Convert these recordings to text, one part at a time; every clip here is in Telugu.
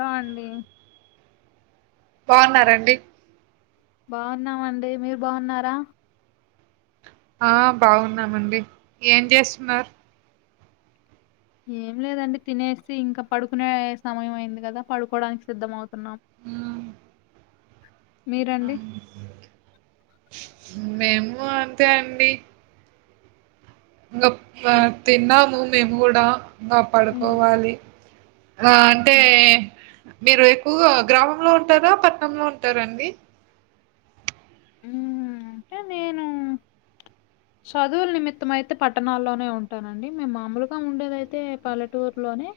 నో అండి బాఉన్నారండి బాఉన్నామండి మీర్ బాఉన్నరా ఆ బాఉన్నామండి ఏం జేస్తున్నర్ ఏం లేదండి తినేసి ఇంకా పడుకునే యే సమయం అయింది కదా పడుకోడానికి సిద్ధ మౌతున్నాం ఉమ్ మీరండి మేము అంతే అండి గప్ప తిన్నాము మేము గూడా ఇంగ ఉమ్, పడుకోవాలి గా అంటే ఉమ్, మీర్ ఎక్కుగా గ్రామంలో ఉంటారా పట్నమ్ లో ఉంటారండి ఆ అంటే నేను చదువుల నిమిత్తం అయితే పట్టణాల్లోనే ఉంటానండి మేము మామూలుగా ఉండేదైతే పల్లెటూరులోనే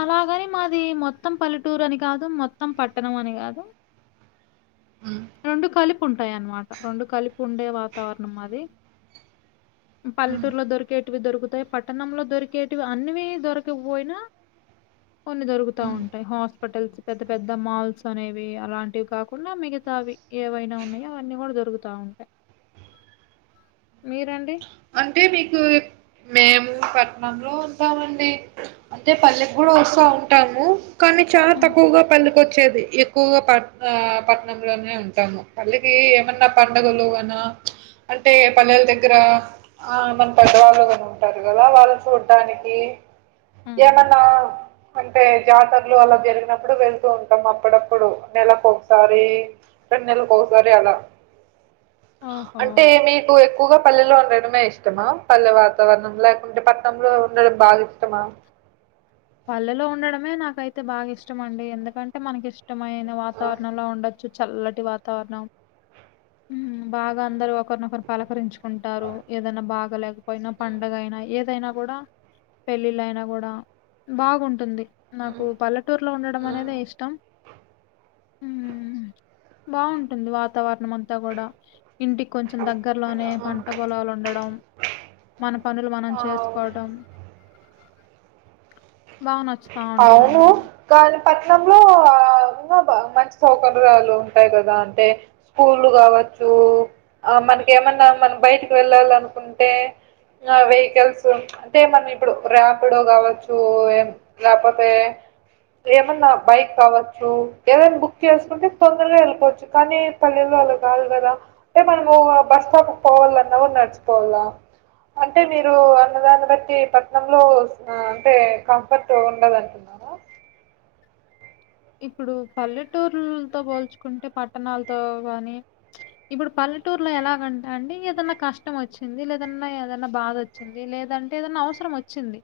అలాగని మాది మొత్తం పల్లెటూరు అని కాదు మొత్తం పట్టణం అని కాదు మ్మ్. రెండు కలిపి ఉంటాయి అన్నమాట రెండు కలిపి ఉండే వాతావరణం మాది మ్మ్. పల్లెటూరులో దొరికేటివి దొరుకు పట్టణంలో దొరికేటివి అన్ని దొరకకాపోయినా కొన్ని దొరుకుతా మ్మ్. ఉంటాయి హాస్పిటల్స్ పెద్ద పెద్ద మాల్స్ అనేవి అలాంటివి కాకుండా మి మిగతావి ఏవైనా ఉన్నాయో అవన్నీ కూడా దొరుకుతా ఉంటాయి మీరండి అంటే మీకు మేము పట్నంలో ఉంటామండి అంటే పల్లెకి కూడా వస్తా ఉంటాము కానీ కానీ చాలా హ్మ్. తక్కువగా పల్లెకి వచ్చేది ఎక్కువగా పట్ పట్నంలోనే ఉంటాము పల్లెకి ఏమన్నా పండగలు అయిన అంటే పల్లెల దగ్గర ఆ మన పెద్దవాళ్ళు గున ఉంటారు కదా వాళ్ళు చూడ్డానికి హ్మ్. ఏమన్నావ్ అంటే జాతరలు అలా జరిగినప్పుడు వెళ్తూ ఉంటాం అప్పుడప్పుడు నెలకు ఒకసారి రెన్నెల్లకి ఓకసారి అలా ఓహో! అంటే మీకు ఎక్కువగా పల్లెలో ఉండడమే ఇష్టమా పల్లె వాతావరణం లేకుంటే పట్టణంలో ఉండడం బాగా ఇష్టమా పల్లెలో ఉండడమే నాకైతే బాగా ఇష్టం అండి ఎందుకంటే మనకి ఇష్టమైన ఆ! వాతావరణంలో ఉండ చల్లటి వాతావరణం బాగా అందరు ఒకరినొకరు పలకరించు కుంటారు ఏదన్నా బాగా లేకపోయినా పండగ అయినా ఏదైనా కూడా పెళ్ళిళ్ళు అయినా కూడా బాగుంటుంది నాకు హ్మ్. పల్లెటూరులో ఉండడం హ్మ్. అనేదే ఇష్టం బాగుంటుంది వాతావరణం అంతా కూడా ఇంటికి కొంచెం దగ్గరలోనే హ్మ్. పంట పొలాలు ఉండడం మన పనులు మనం ఆ! ఆ! చేసుకోవటం బాగా నచ్చుతా అవును ఉంటదండి కానీ పట్నంలో ఆ ఇంకా బా మంచి సౌకర్యాలు ఉంటాయి కదా అంటే స్కూల్లు కావ చ్చు ఆ మనకి ఏమన్నా మనం బయటికి వెళ్ళాలి అనుకుంటే ఆ వెహికల్స్ అంటేమన్నా ఇప్పుడు ర్యాపిడో కావచ్చు ఏం లేకపోతే ఏమన్నా బైక్ కావచ్చు ఏదన్నా బుక్ చేసుకుంటే తొందరగా వెళ్ళిపోవచ్చు కానీ పల్లెల్లో కాదు కదా అంటే మనము బస్ స్టాప్ కి పోవాలన్నా నడిచి పోవాళ్ళ అంటే మీరు అన్న దాన్ని బట్టి పట్నంలో అంటే కంఫర్ట్ ఉండదంటున్నారా ఇప్పుడు పల్లెటూరులతో పోల్చుకుంటే పట్టణాలతో కానీ ఇప్పుడు పల్లెటూరులో ఎలాగంటే అండి ఏదన్నా కష్టం వచ్చింది లేదన్నా ఏదన్నా బాధ వచ్చింది లే లేదంటే ఏదన్నా అవసరం వచ్చింది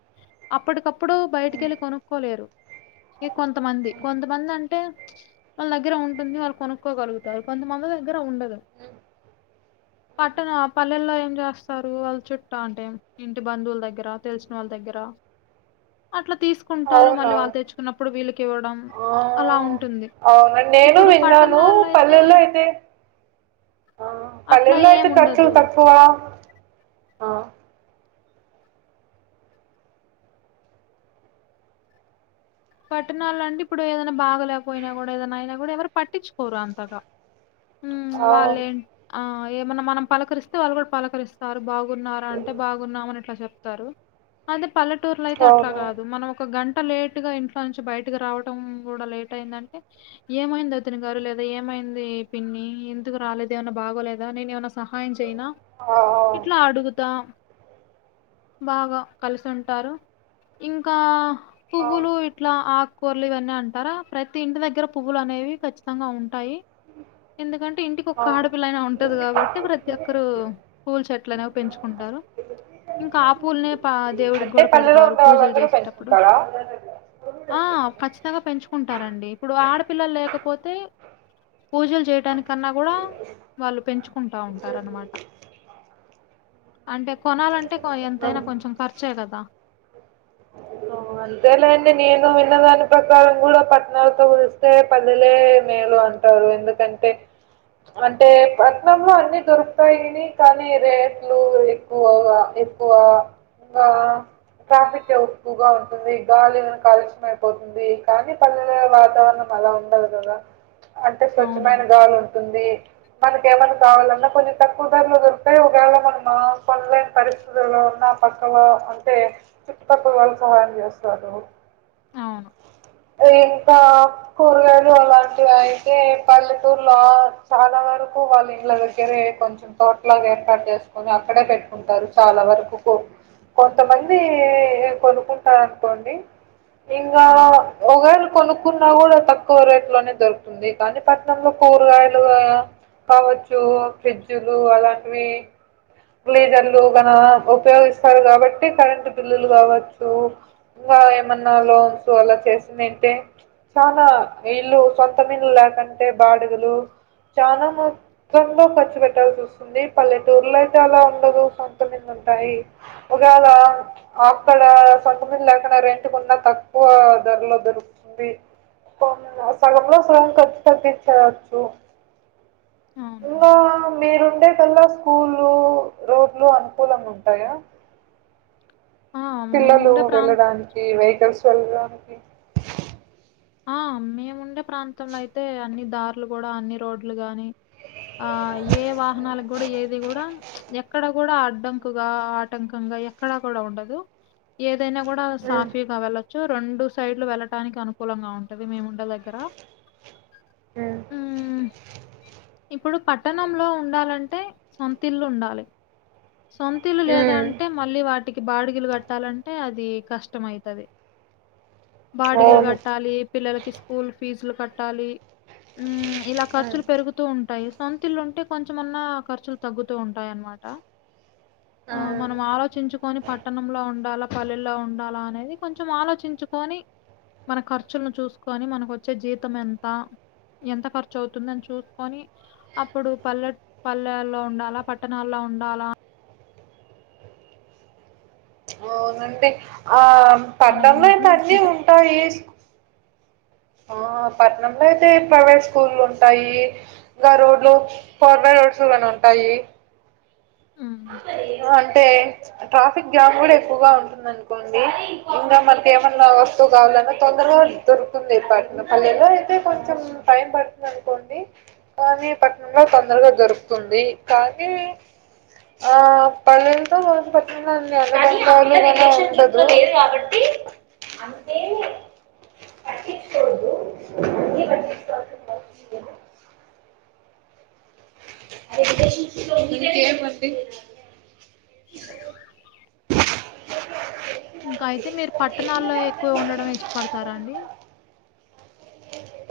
అప్పటికప్పుడు బయటికి వెళ్ళి కొనుక్కోలేరు ఇ కొంత మంది కొంతమంది అంటే వాళ్ళ దగ్గర ఉంటుంది వాళ్ళు కొనుక్కోగలుగుతారు కొంతమంది దగ్గర ఉండదు ఆ పట్టణ పల్లెల్లో ఏం జేస్తారు వాళ్ళ చుట్ట అంటే ఇంటి బంధువుల్ దగ్గర తెలిసిన వాళ్ళ దగ్గర. అట్లా తీసుకుంటారు మళ్ళీ అవునవును. వాళ్ళు తెచ్చుకున్నప్పుడు వీళ్ళకి ఇవ్వడం అలా ఉం. అవున్ నేను విన్నాను పల్లెల్లో అయితే. అట్లా పల్లెల్లో ఏం అయితే కచ్చులు ఉండదు తక్కువా. పట్టణాల అంటే ఇప్పుడు ఏదైనా బాగలేకపోయినా గూడా ఏదైనా అయినా గూడా ఎవరు పట్టించుకోరు అంతగా. ఉమ్ అవును. వాళ్ళేం ఆయి. ఇగ ఏమన్నా మనం పలకరిస్తే వాళ్ళు గూడా పలకరిస్తారు బాగున్నారా అంటే బాగున్నామని ఇట్లా జేప్తారు. అదే పల్లెటూర్లో అయితే అట్లా అవును. గాదు మనం ఒక గంట లేటు గా ఇంట్ల. నుంచి బయటకి రావటం గూడా లేట్ అయింది అంటే ఏమైంది ఒదిన గారు లేదా ఏమైంది పిన్ని. ఇ ఎందుకు రాలేదు ఏమన్నా బాగోలేదా నేను ఏమన్నా సహాయం చేయనా ఆ! అవును. ఇట్లా అడుగుతా. బాగా కలిసుంటారు ఇంకా. ఆ. పువ్వులు ఇట్లా ఆకుకూరలు ఇవన్నీ అంటారా ప్రతి ఇంటి దగ్గర పువ్వులు అనేవి ఖచ్చితంగా ఉం. ఎందుకంటే ఇంటికి ఒక్క ఆ! ఆడపిల్ల అయినా ఉంటుంది కాబట్టి ప్రతి ఒక్కరూ పూల్ చెట్లనేవి పెంచుకుంటారు. ఇంకా ఆ పూల్నే పా దేవుడికి అంటే గూడా పల్లెలో పెడతారు ఉండే పూజలు వాళ్ళందరూ చేసేటప్పుడు. పెంచుకుంటారా? ఆ ఖచ్చితంగా పెంచుకుంటారండి ఇప్పుడు ఆడపిల్లలు లేకపోతే. పూజలు చేయటానిక్. కన్నా గూడా వాళ్ళు పెంచుకుంటా ఉంటారు అన్నమాట. అంటే కొనాలంటే కో ఎంతైనా హ్మ్. కొంచెం ఖర్చే గదా. [inaudible] అంతేలేండి నేను విన్నదాని ప్రకారం గూడా పట్నాలతో పోలిస్తే పల్లెలే మే. ఇగ అంటారు ఎందుకంటే. అంటే పట్నంలో అన్ని దొరుకుతాయిని కానీ రేట్లు ఎక్కువగా. ఎక్కువ ట్ర ట్రాఫిక్. ఉక్కుగా ఉంటుంది గాలిమో కాలుష్యం అయిపోతుంది కానీ పల్లెలో వాతావరణం అలా ఉండదు. గద అంటే స్వచ్ఛమైన అవునండి. గాలి ఉంటుంది మనక ఏమన్నా కావాలన్నా కొంచం తక్కువ ధరలో దొరుకుతాయి ఒకవేళ మనం మ కొనలేని పరిస్థితులలో. ఆ తక్కువ అంటే. చుట్టుపక్కల వాళ్ళు సహాయం జేస్తారు అవును. ఏ. తక్కువగా. ఇలాంటివి అయితే పల్లెటూరులో చాలా వరకు వాళ్ళ ఇండ్ల దగ్గరే కొంచెం తోట్ల. ఏర్పాటు చేసుకొని అక్కడే పెట్టుకుంటారు చాలా వరకు కో కొంతమందీ. ఏ కొనుకుంటారనుకోండి ఇంకా వా అవును. వా మొగోళ్ళు. కొనుక్కున్నా గూడా తక్కువ రేట్ లోనే దొరుకుంది కానీ పట్టణంలో కూరగాయలుగా. కావచ్చు ఫ్రిడ్జులు అలాంటివి. గ్లీజర్లు కన పొతే సరిగ్గా పెట్టి కరెంటి బిల్లులు గావచ్చు. ఇలా ఏమన్నా లోన్స్ అలా చేసింది ఏంటే చాలా ఇల్లు సొంతమిల్లు లా. ఎకంటే బాడుగులు. చాలా మొత్తంతో ఖర్చు పెట్టాల్సి ఓస్తుంది పల్లెటూర్లో. చాలా ఉండదు సొంతమంది ఉంటాయి. ఒకవేళ అక్కడ సొంతమిల్లు లేకున్నా రెంట్కున్నా తక్కువ ధరల దొరు. దీ సగంలో సగం ఖర్చు తగ్గించవచ్చు. అవునండి. ఇంకా మీరుండే గాళ్ళే స్కూలు. లు రోడ్లు అనుకూలంగా ఉంటాయా ఆ! పిల్లలు మేముండే ప్రాం వెళ్ళడానికి వెహికల్స్ వెళ్ళడానికి ఆ మేముండే ప్రాంతంలో అయితే అన్ని దార్లు కూడా అన్ని రోడ్లు గాని ఆ ఏ వాహనాల కూడా ఏది కూడా ఎక్కడ కూడా అడ్డంకుగా ఆటంకంగా ఎక్కడా కూడా ఉండదు ఏదైనా కూడా హ్మ్. సాఫీగా వెళ్లచ్చు రెండు సైడ్లు వెళ్ళటానికి అను కులంగా ఉంటది మేము ఉండే దగ్గర ఉమ్మ్ ఉమ్మ్ ఇప్పుడు పట్టణంలో ఉండాలంటే సొంతిల్లు ఉండాలి సొంతీలు లేదా అంటే మళ్ళీ వాటికి బాడిగలు కట్టాలంటే అది కష్టమైతది [inaudible] బాడిగలు అవును. కట ఈ పిల్లలకి స్కూల్ ఫీజులు కట్టాలి ఉమ్మ్ ఇలా ఖర్చులు పెరుగుతూ ఉంటాయి సొంతిల్లు ఉంటే కొంచెమన్నా ఖర్చులు తగ్గుతూ ఉంటాయి అన్నమ ట ఆ మనం ఆలోచించుకొని పట్టణంలో ఉండాలా పల్లెల్లో ఉండాలా అనేది కొంచెం ఆలోచిం చ్చుకొని మన ఖర్చులను చూసుకొని మనకు వచ్చే జీతం ఎంత ఎంత ఖర్చు అవుతుంది అని చూసుకొని అప్పుడు పల్లె పల్లెల్లో ఉండాలా పట్టణాల్లో ఉండాలా అవునండి ఆ అనే పట్నంల అయితే నిర్ణయం అన్ని తీసుకుంటే ఉంటాయి ఆ పట్టణంలో అయితే ప్రైవేట్ స్కూల్ ఉంటాయి ఇంకా రోడ్లు ఫోర్వే రూట్స్ గాని ఉంటాయి హ్మ్. అంటే ట్రాఫిక్ జామ్ కూడా ఎక్కువగా ఉంటుంది అనుకోండి ఇంకా మనకి ఏమన్నా వస్తువు కావాలన్నా తొందర గా దొరకు తుంది పట్నం పల్లెలో అయితే కొంచం టైం పడుతుంది అనుకోండి కానీ పట్నంలో తొందరగా దొరుకుతుంది కానీ ఆ పల్లెలతో పోలిస్తే పట్నంలో అన్ని అనుబంధాలు కూడా ఉంటదు అంతే పట్టించుకోవద్దు [unintelligible] ఇంకేమండి ఇంకా అయితే మీరు పట్టణాల్లో ఎక్కువ ఉండడం ఇష్టపడతారా అండి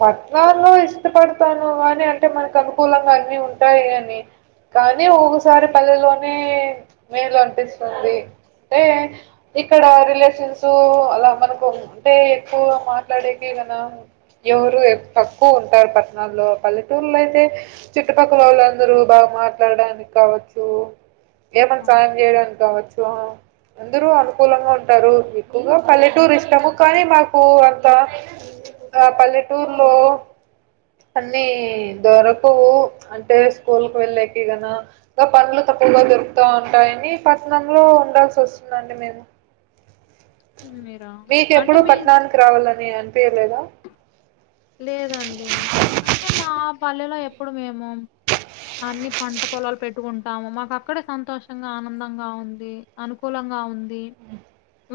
పట్టణల్లో ఇష్టపడతాను అని అంటే మనకి అనుకూలంగా అన్ని ఉంటాయి అని కానీ ఒక్కొక్కసారి పల్లెలోనే మేలు అనిపిస్తుంది అంటే ఇక్కడ రిలేషన్స్ అలా మనకు అంటే ఎక్కువ మాట్లాడేకి కదా ఎవరు తక్కువ ఉంటారు పట్టణాల్లో పల్లెటూరులో అయితే చుట్టుపక్కల వాళ్ళందరూ బాగా మాట్లాడడానికి కావచ్చు ఏమన్నా సాయం అవునండి. చేయడానికి కావచ్చు అందరూ అనుకూలంగా ఉంటారు ఎక్కువగా పల్లెటూరు ఇష్టము కానీ మాకు అంత ఆ పల్లెటూర్లో అన్ని దొరకవు అంటే స్కూల్‌కి వెళ్లేకి గిన ఇంకా పన్లు త ఎక్కువగా దొరుకుతా ఉంటాయని పట్టనంలో ఉండాల్సి వస్తుందండి మేము మీరా? అంటే మీకెప్పుడూ మీ పట్ణానికి రావాలని అనిపియాలేదా లేదండి ఎందుకంటే మా పల్లెలో ఎప్పుడు మేము అన్ని పంట పొలాలు పెట్టుకుంటాము మాకు అక్కడే సంతోషంగా ఆనందంగా ఉంది అనుకూలం గా ఉంది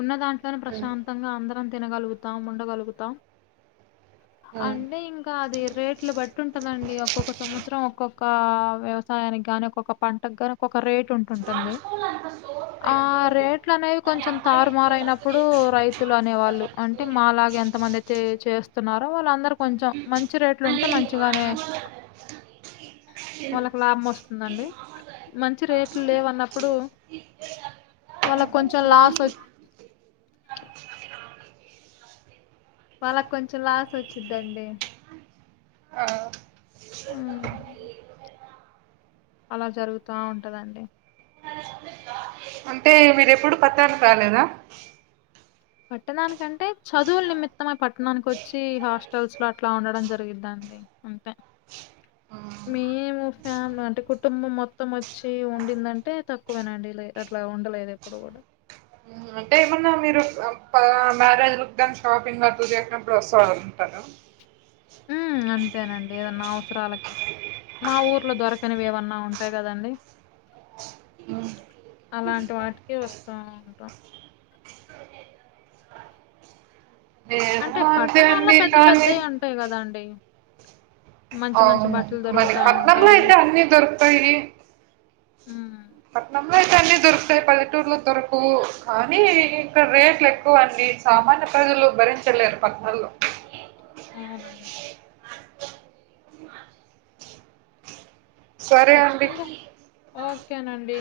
ఉన్నదం కాని ఉమ్ ప్రశాంతంగా అందరం తినగలుగుతాం ఉండగలుగుతాం ఉమ్ అంటే ఇంక ంకా అది రేట్లు బట్టి ఉంటదండి ఒక్కొక్క సంవత్సరం ఒక్కొక్క వ్యవసాయానికి గ్గాని ఒక్కొక్క పంట క్కరికి ఒక రేట్ ఉంటుంటుంది ఆ రేట్లు అనేవి కొంచెం తారుమారుయినప్పుడు రైతులు అనేవాళ్ళు అంటే మాల లాగ ఎంతమందయితే చేస్ వాళ్ళందరు కొంచెం మంచి రేట్లు ఉంటే మంచిగానే వాళ్ళకు లాభం వస్తుందండి మంచి రేట్లు లేవన్నప్పుడు వాళ్ళక్ కొంచెం లాస్ వచ్ వాళ్ళక్ కొంచెం లాస్ వచ్చిద్దండి ఆ హ్మ్. అలా జరుగుతా ఉంటదండి ంటే మీరెప్పుడు పత్తరకు రాలేదా పట్టణానికంటే చదువుల నిమిత్తమె పట్టణానికి వచ్చి హాస్టల్స్ లో అట్లా ఉండడం జరిగిద్ద దె అంతే ఉ మేము ఫ్యామిలీ అంటే కుటుంబం మొత్తం వచ్చి ఉండిందంటే తక్కువేనండి లె అట్లా ఉ ఉండలేదు ఎప్పుడు కూడా అంటే ఏమన్నా మీరు మ్యారేజ్ ల గ్గాన్ షాపింగ్ అట్ల చేసినప్పుడు వస్తా ఉంటా ఆ అంతేనండి ఏదన్నా అవసరాలకి మా ఊర్లో దొరకనివేవన్నా ఉంటాయి కదండి అలాంటి వాటికే వస్తా ఉంటాం అంటే మేము అంతే పట్టణాల్లో అండి పెద్ద కానీ పెద్దయి ఉంటాయి కదండి అవును మరి పట్నంలో ఉంటాయి. అయితే అన్ని దొరుకుతాయి హ్మ్. పట్నంలో అయితే అన్ని దొరుకుతాయి పల్లెటూరులో దొరకువు కానీ ఇక్కడ రేట్లు ఎక్కువ అన్నీ సామాన్య ప్రజలు భరించలేరు పట్నంలో అవునండి సరే అండి ఖచ్చితంగా. ఓకేనండి